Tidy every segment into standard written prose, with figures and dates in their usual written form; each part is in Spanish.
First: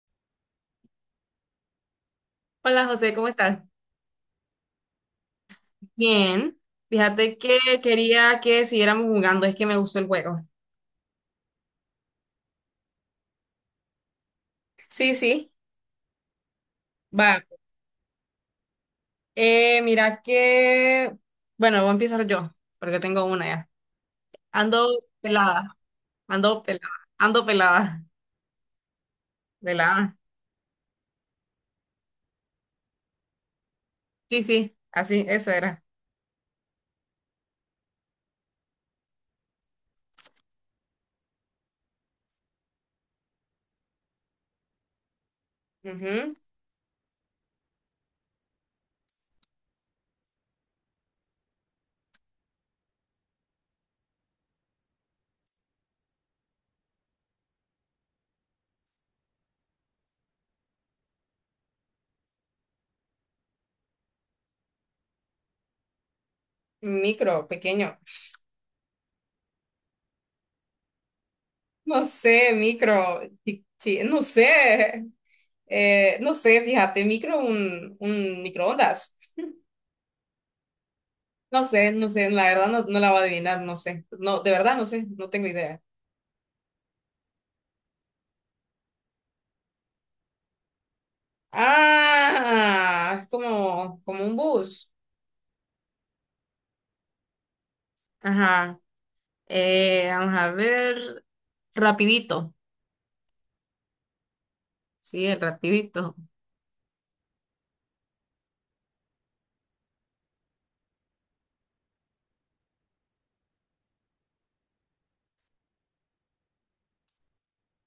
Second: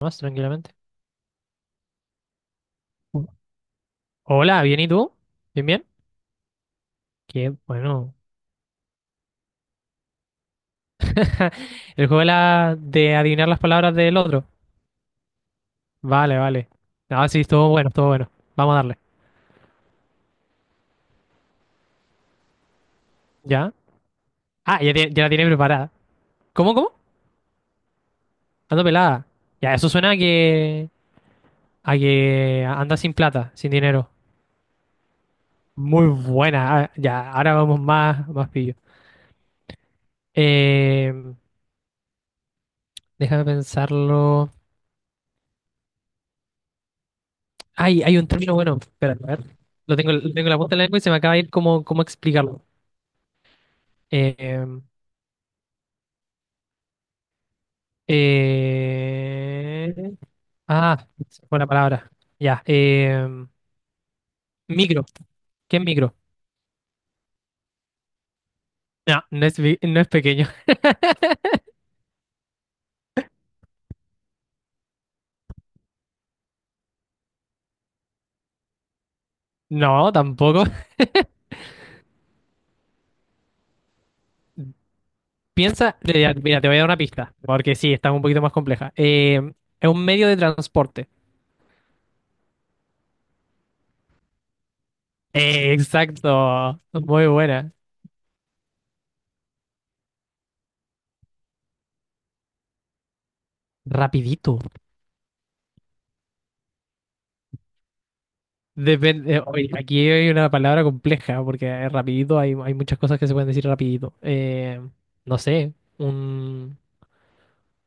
Más tranquilamente. Hola José, ¿cómo estás? Hola, ¿bien y tú? ¿Bien, bien? Bien. Fíjate Qué que bueno. quería que siguiéramos jugando, es que me gustó el juego. El juego de, de adivinar las palabras del otro. Sí, sí, Vale, vale. Sí, va. estuvo bueno, estuvo bueno. Vamos a darle. Eh, mira que, bueno, Voy a empezar yo, porque tengo una ya. ¿Ya? Ando Ya, ya la tiene pelada, preparada. ando ¿Cómo, cómo? pelada, ando pelada, Ando pelada. Ya, eso suena pelada. A que anda sin plata, sin dinero. Sí, sí, así, eso era. Muy buena. Ya, ahora vamos más, más pillo. Eh, Déjame pensarlo. Ujú. Ay, hay un término bueno. Espera, a ver. Lo tengo en la punta de la lengua y se me acaba de ir cómo, cómo explicarlo. Eh, eh, ah, se me fue la palabra. Ya. Micro. ¿Qué es micro? Micro, pequeño. No, no es, no es pequeño. No sé, micro, no sé. No sé, fíjate, micro, un microondas. No, tampoco. No sé, no sé, la verdad no, no la va a adivinar, no sé. No, de verdad no sé, no tengo idea. Piensa, ya, mira, te voy a dar una pista, porque sí, está un poquito más compleja. Es un medio de transporte. Ah, es como, como un bus. Exacto. Muy buena. Ajá. Vamos a ver. Rapidito. Rapidito. Sí, el rapidito. Depende, oye, aquí hay una palabra compleja, porque rapidito hay, hay muchas cosas que se pueden decir rapidito. No sé,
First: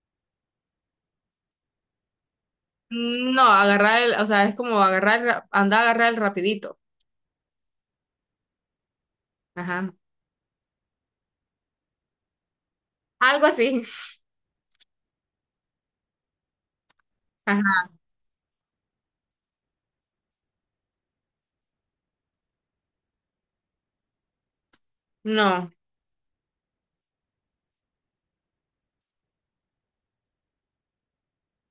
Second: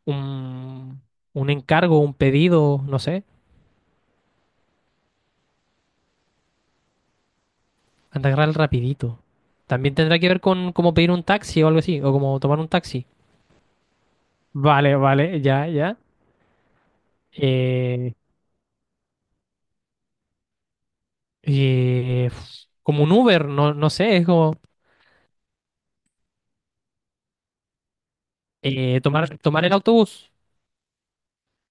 un, un encargo, un pedido, no sé, No, agarrar el, o sea, es como agarrar, andar a agarrar el rapidito. anda a agarrar rapidito. Ajá. También tendrá que ver con cómo pedir un taxi o algo así, o como tomar un taxi. Algo así. Vale, vale, ya, ya. Ajá. Eh, como un Uber, no, no sé, es como No. Tomar, tomar el autobús.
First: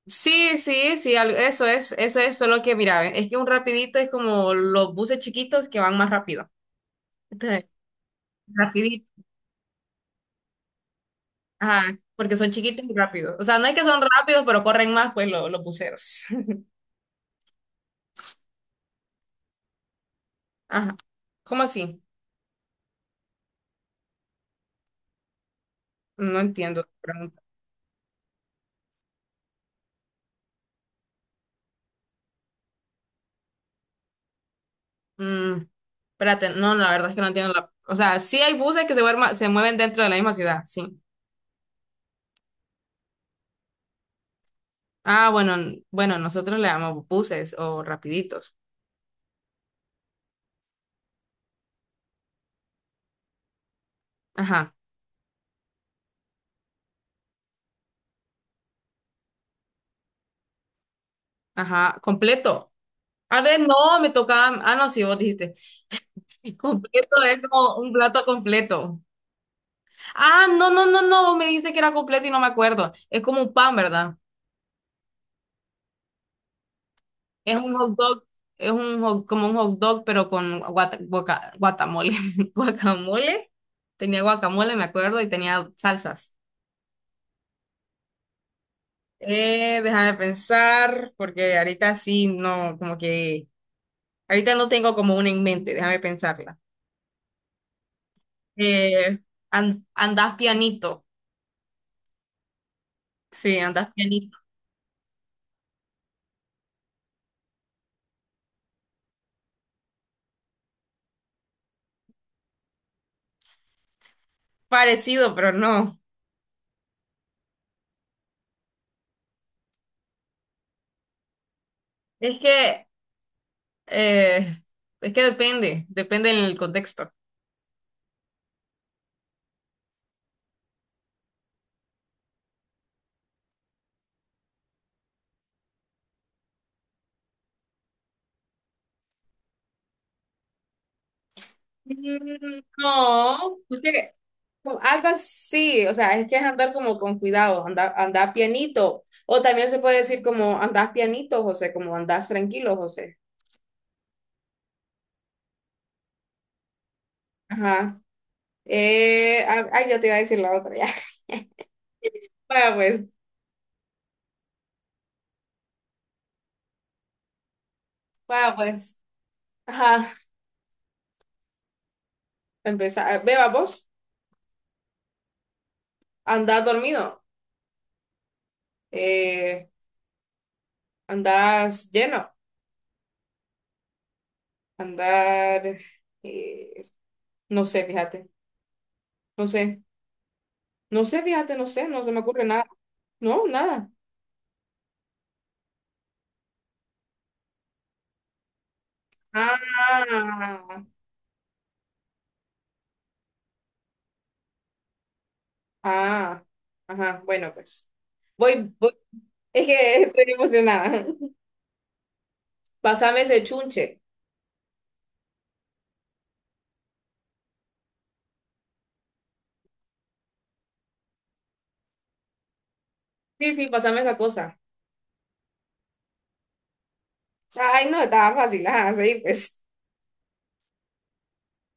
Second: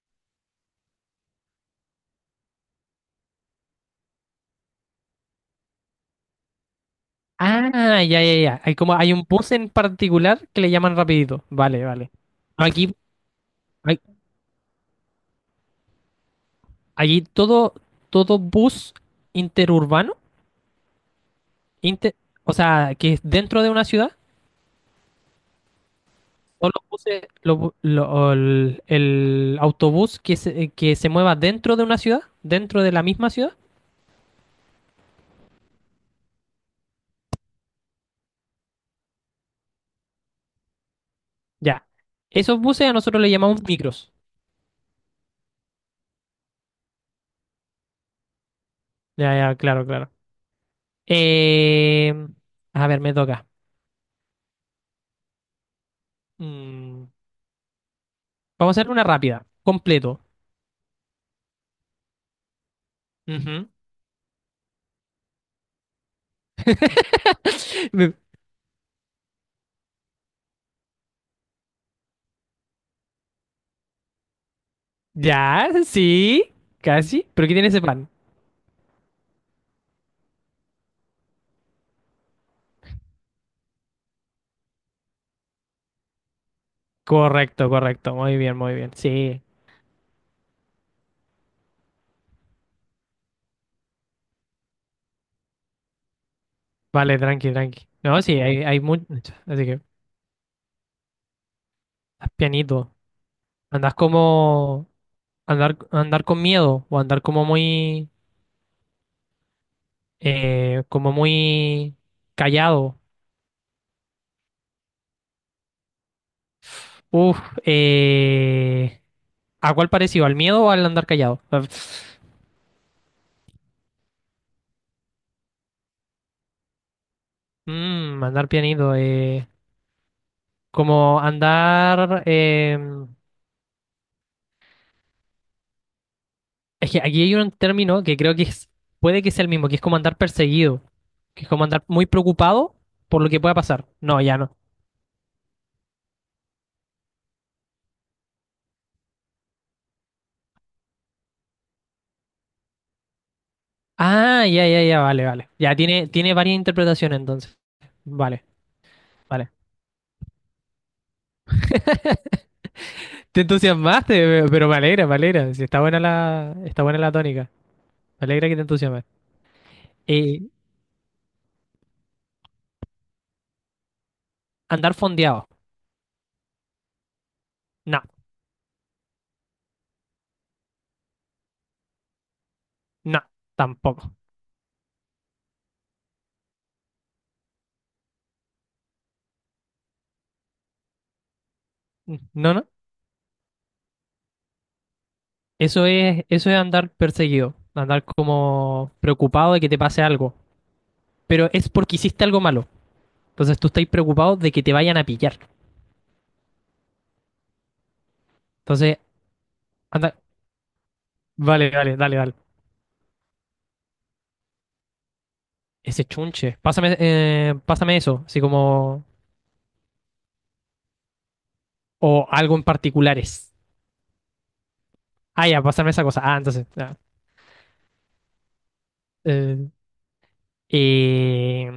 Sí, sí, sí, eso es solo que, mira, ve, es que un rapidito es como los buses chiquitos que van más rápido. Entonces, Ah, ya, ya, ya. Hay como rapidito. hay un bus en particular que le llaman rapidito. Vale, Ajá, vale. porque son chiquitos y Aquí, rápidos. O sea, no es que hay- son rápidos, pero corren más, pues los buceros. allí todo, todo bus interurbano, Ajá. ¿Cómo así? inter o sea, que es dentro de una ciudad. No O entiendo la los buses, pregunta. O el autobús que se mueva dentro de una ciudad, dentro de la misma ciudad, Mm, Espérate, no, la verdad es que no entiendo la... O sea, sí hay buses que se, se mueven dentro de la misma ciudad, sí. ya. Esos buses a nosotros le llamamos micros. Ah, bueno, bueno, nosotros le llamamos buses o rapiditos. Ya, ya, claro, claro. Eh, a ver, me toca. Ajá, Mm, vamos a hacer una rápida, completo. ajá, completo. A ver, Ujú. no, me tocaba... Ah, no, sí, vos dijiste. Completo es como un Me- plato completo. Ah, no, no, no, no, vos me dijiste que era completo y no me acuerdo. Es como un pan, ¿verdad? ya, sí, casi. ¿Pero qué Es tiene un ese hot plan? dog, es un como un hot dog, pero con guacamole. Guacamole. Tenía guacamole, me acuerdo, y tenía salsas. Correcto, correcto. Muy bien, muy bien. Sí. Deja de pensar, porque ahorita sí, no, como que, ahorita no tengo como una en mente, déjame pensarla. Vale, tranqui, tranqui. No, sí, hay mucho. Eh, Así que, Andás pianito. pianito. Sí, andás Andas pianito. como andar, andar con miedo o andar como muy callado. Parecido, pero no. Uf, eh, ¿a cuál parecido? ¿Al miedo o al andar callado? Ah, Es que, eh, es que depende, depende del contexto. Andar pianito, como andar es que aquí hay un término que creo que puede que sea el mismo, que es como andar perseguido, que es como andar muy Mm, preocupado por lo que pueda no, pasar. porque No, ya no. como algo así, o sea, es que es andar como con cuidado, andar, andar pianito. O también se puede decir como andás pianito, José, como andás tranquilo, José. Ah, ya, ya, ya, vale, vale. Ya tiene, tiene varias interpretaciones entonces. Ajá. Vale. Vale. Ay, yo te iba a decir la otra ya. Vaya pues, Te entusiasmaste, pero me alegra, me alegra. Sí, está buena la tónica. Me alegra vaya que te pues. entusiasmes. Ajá. Eh, Empezar. Beba vos, Andar fondeado. andás dormido, No, eh, andás lleno, no, tampoco. andar, eh, no sé, fíjate, no sé, no sé, fíjate, no sé, no se me ocurre No, nada. no. No, nada. Eso es andar perseguido. Andar como preocupado de que te pase algo. Ah, Pero es porque hiciste algo malo. Entonces tú estás preocupado de que te vayan a pillar. ah, ajá, bueno, pues. Voy, voy. Entonces, Es que anda. estoy emocionada. Vale, vale, dale, dale. Pásame ese chunche. Ese chunche. Pásame, pásame eso. Así como. O algo en particulares. Sí, sí, pásame esa cosa. Ah, ya, pásame esa cosa. Ah, entonces. Ya. Ay, no, estaba fácil. Ajá, sí, pues. Eh, Eh,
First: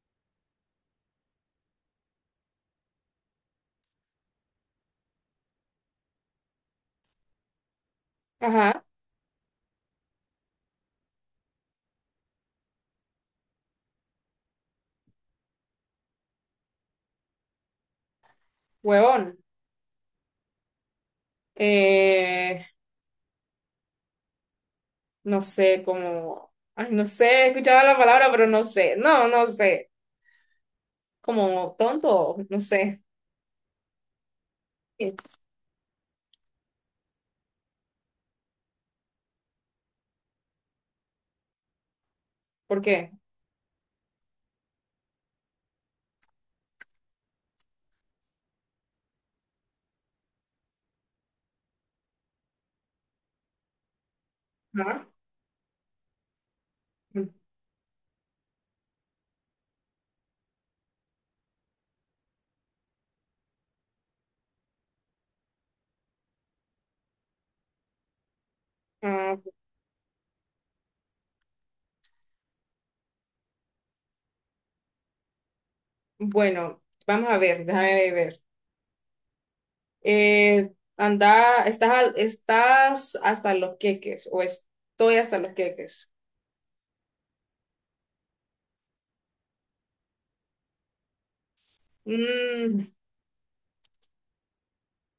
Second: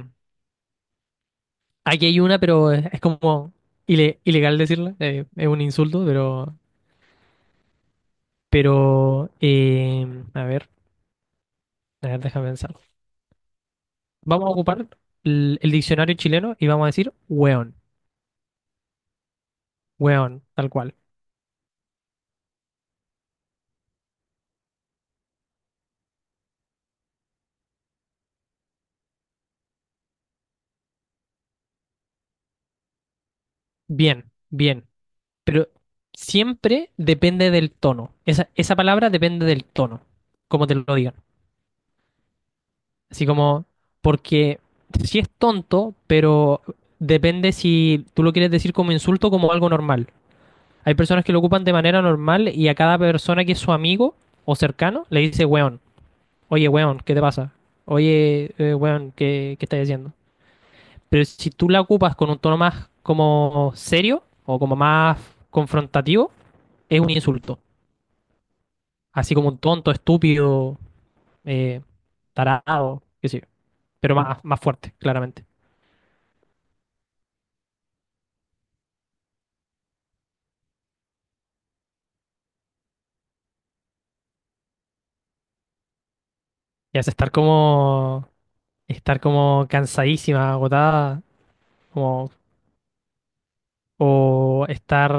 aquí hay una, pero es como ilegal decirla, es un insulto, Ajá, pero a ver, a ver, déjame pensar. Vamos a ocupar el diccionario chileno y vamos a decir weón, huevón. weón, tal cual. Eh, no sé, como. Ay, no sé, escuchaba la palabra, pero no sé. No, no sé. Como tonto, no sé. Bien, bien, Eh, pero siempre depende del tono. Esa palabra depende del tono, como te lo digan. ¿Por qué? Así como, porque si es tonto, pero depende si tú lo quieres decir como insulto o como algo normal. Hay personas que lo ocupan de manera normal y a cada persona que es su amigo o cercano Ajá. le dice, weón, oye, weón, ¿qué te Mm, pasa? Oye, weón, ¿qué, qué estás haciendo? Pero si tú la ocupas con un tono más como serio o como más confrontativo, es un insulto. Así ah, como un tonto, estúpido, eh, tarado, qué sé yo. Pero más, más fuerte, claramente. bueno, vamos a ver, déjame ver. Anda, estás, estás hasta los queques, o estoy hasta los queques. Y hace estar como cansadísima, agotada, como, Mm, o estar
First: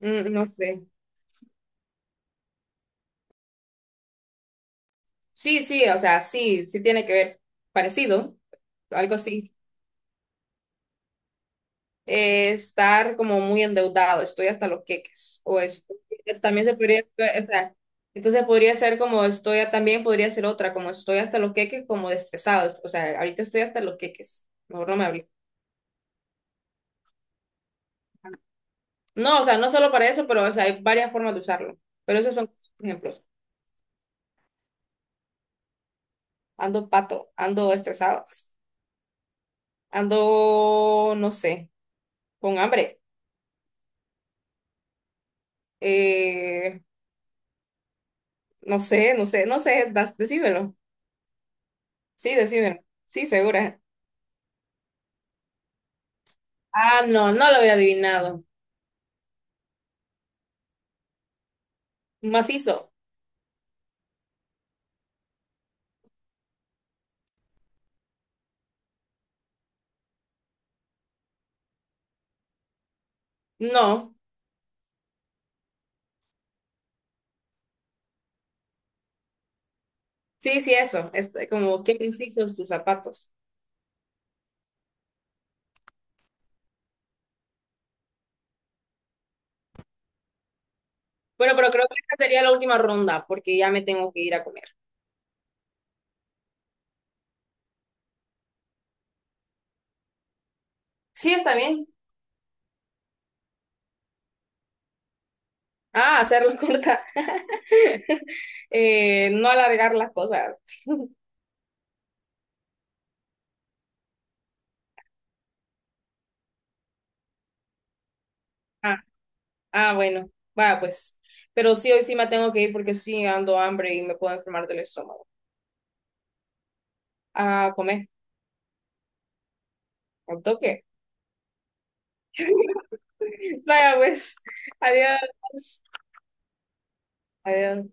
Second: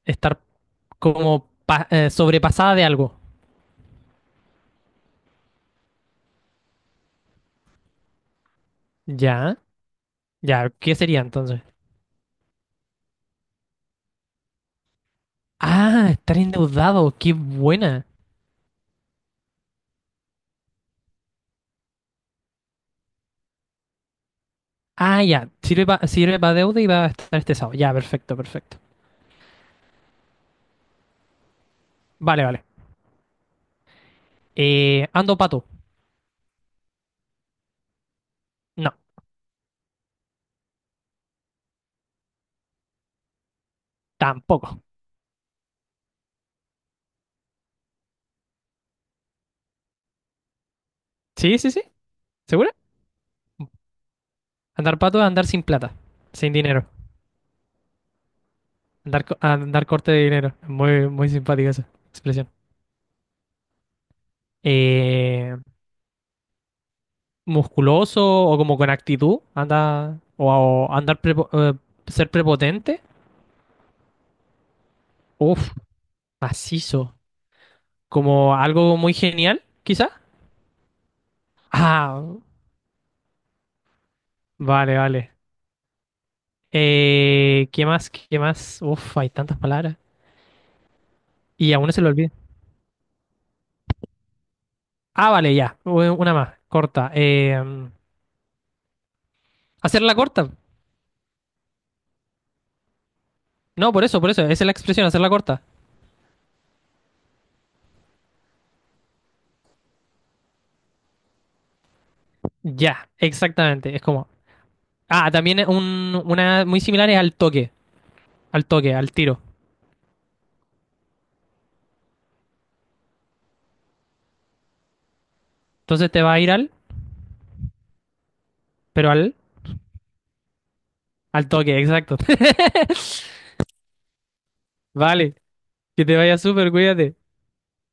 mm, estar no sé. como sobrepasada de algo. Sí, sí, o sea, sí, sí tiene que ver. Parecido, algo así. Ya, ya, ¿qué sería entonces? Estar como muy endeudado, estoy hasta los queques. Ah, estar También se podría, endeudado, qué o sea, buena. entonces podría ser como estoy, también podría ser otra, como estoy hasta los queques, como estresado. O sea, ahorita estoy hasta los queques. Mejor no me Ah, hables. ya, sirve para sirve pa deuda y va a estar estresado. Ya, perfecto, perfecto. No, o sea, no solo para eso, pero o sea, hay varias formas de usarlo. Pero esos Vale, son vale. ejemplos. ¿Ando pato? Ando pato, ando estresado, No, ando, no sé, con hambre. tampoco. Eh, no sé, no sé, no sé, decímelo. Sí, sí, sí, Sí, ¿segura? decímelo. Sí, segura. Andar pato es andar sin plata, sin dinero. Ah, no, no lo había adivinado. Andar, andar corte de dinero. Muy, muy simpática esa expresión. Macizo. Eh, Musculoso o como con actitud, anda, o andar ser prepotente, No. uf macizo, como algo muy genial, quizá. Sí, sí, eso. Este, como, ¿qué Ah, macizo tus zapatos? vale, vale. ¿Qué más? ¿Qué más? Uf, hay tantas palabras. Bueno, pero Y a creo uno que se le esta olvida. sería la última ronda porque ya me tengo que ir a comer. Ah, vale, ya, una más, corta. Hacerla corta. Sí, está bien. No, por eso, esa es la expresión, hacerla corta. Ah, hacerla corta. No alargar las cosas. Ya, exactamente, es como... Ah, también es una muy similar es al toque, al toque, Ah, al tiro. ah, bueno. Va, pues. Pero sí, hoy sí me tengo que ir porque sí ando hambre y me puedo enfermar del estómago. Entonces te va a ir al... A comer, Pero al, al toque. al toque, exacto. Vaya, pues. Adiós. Vale, que te vaya súper, cuídate. Adiós.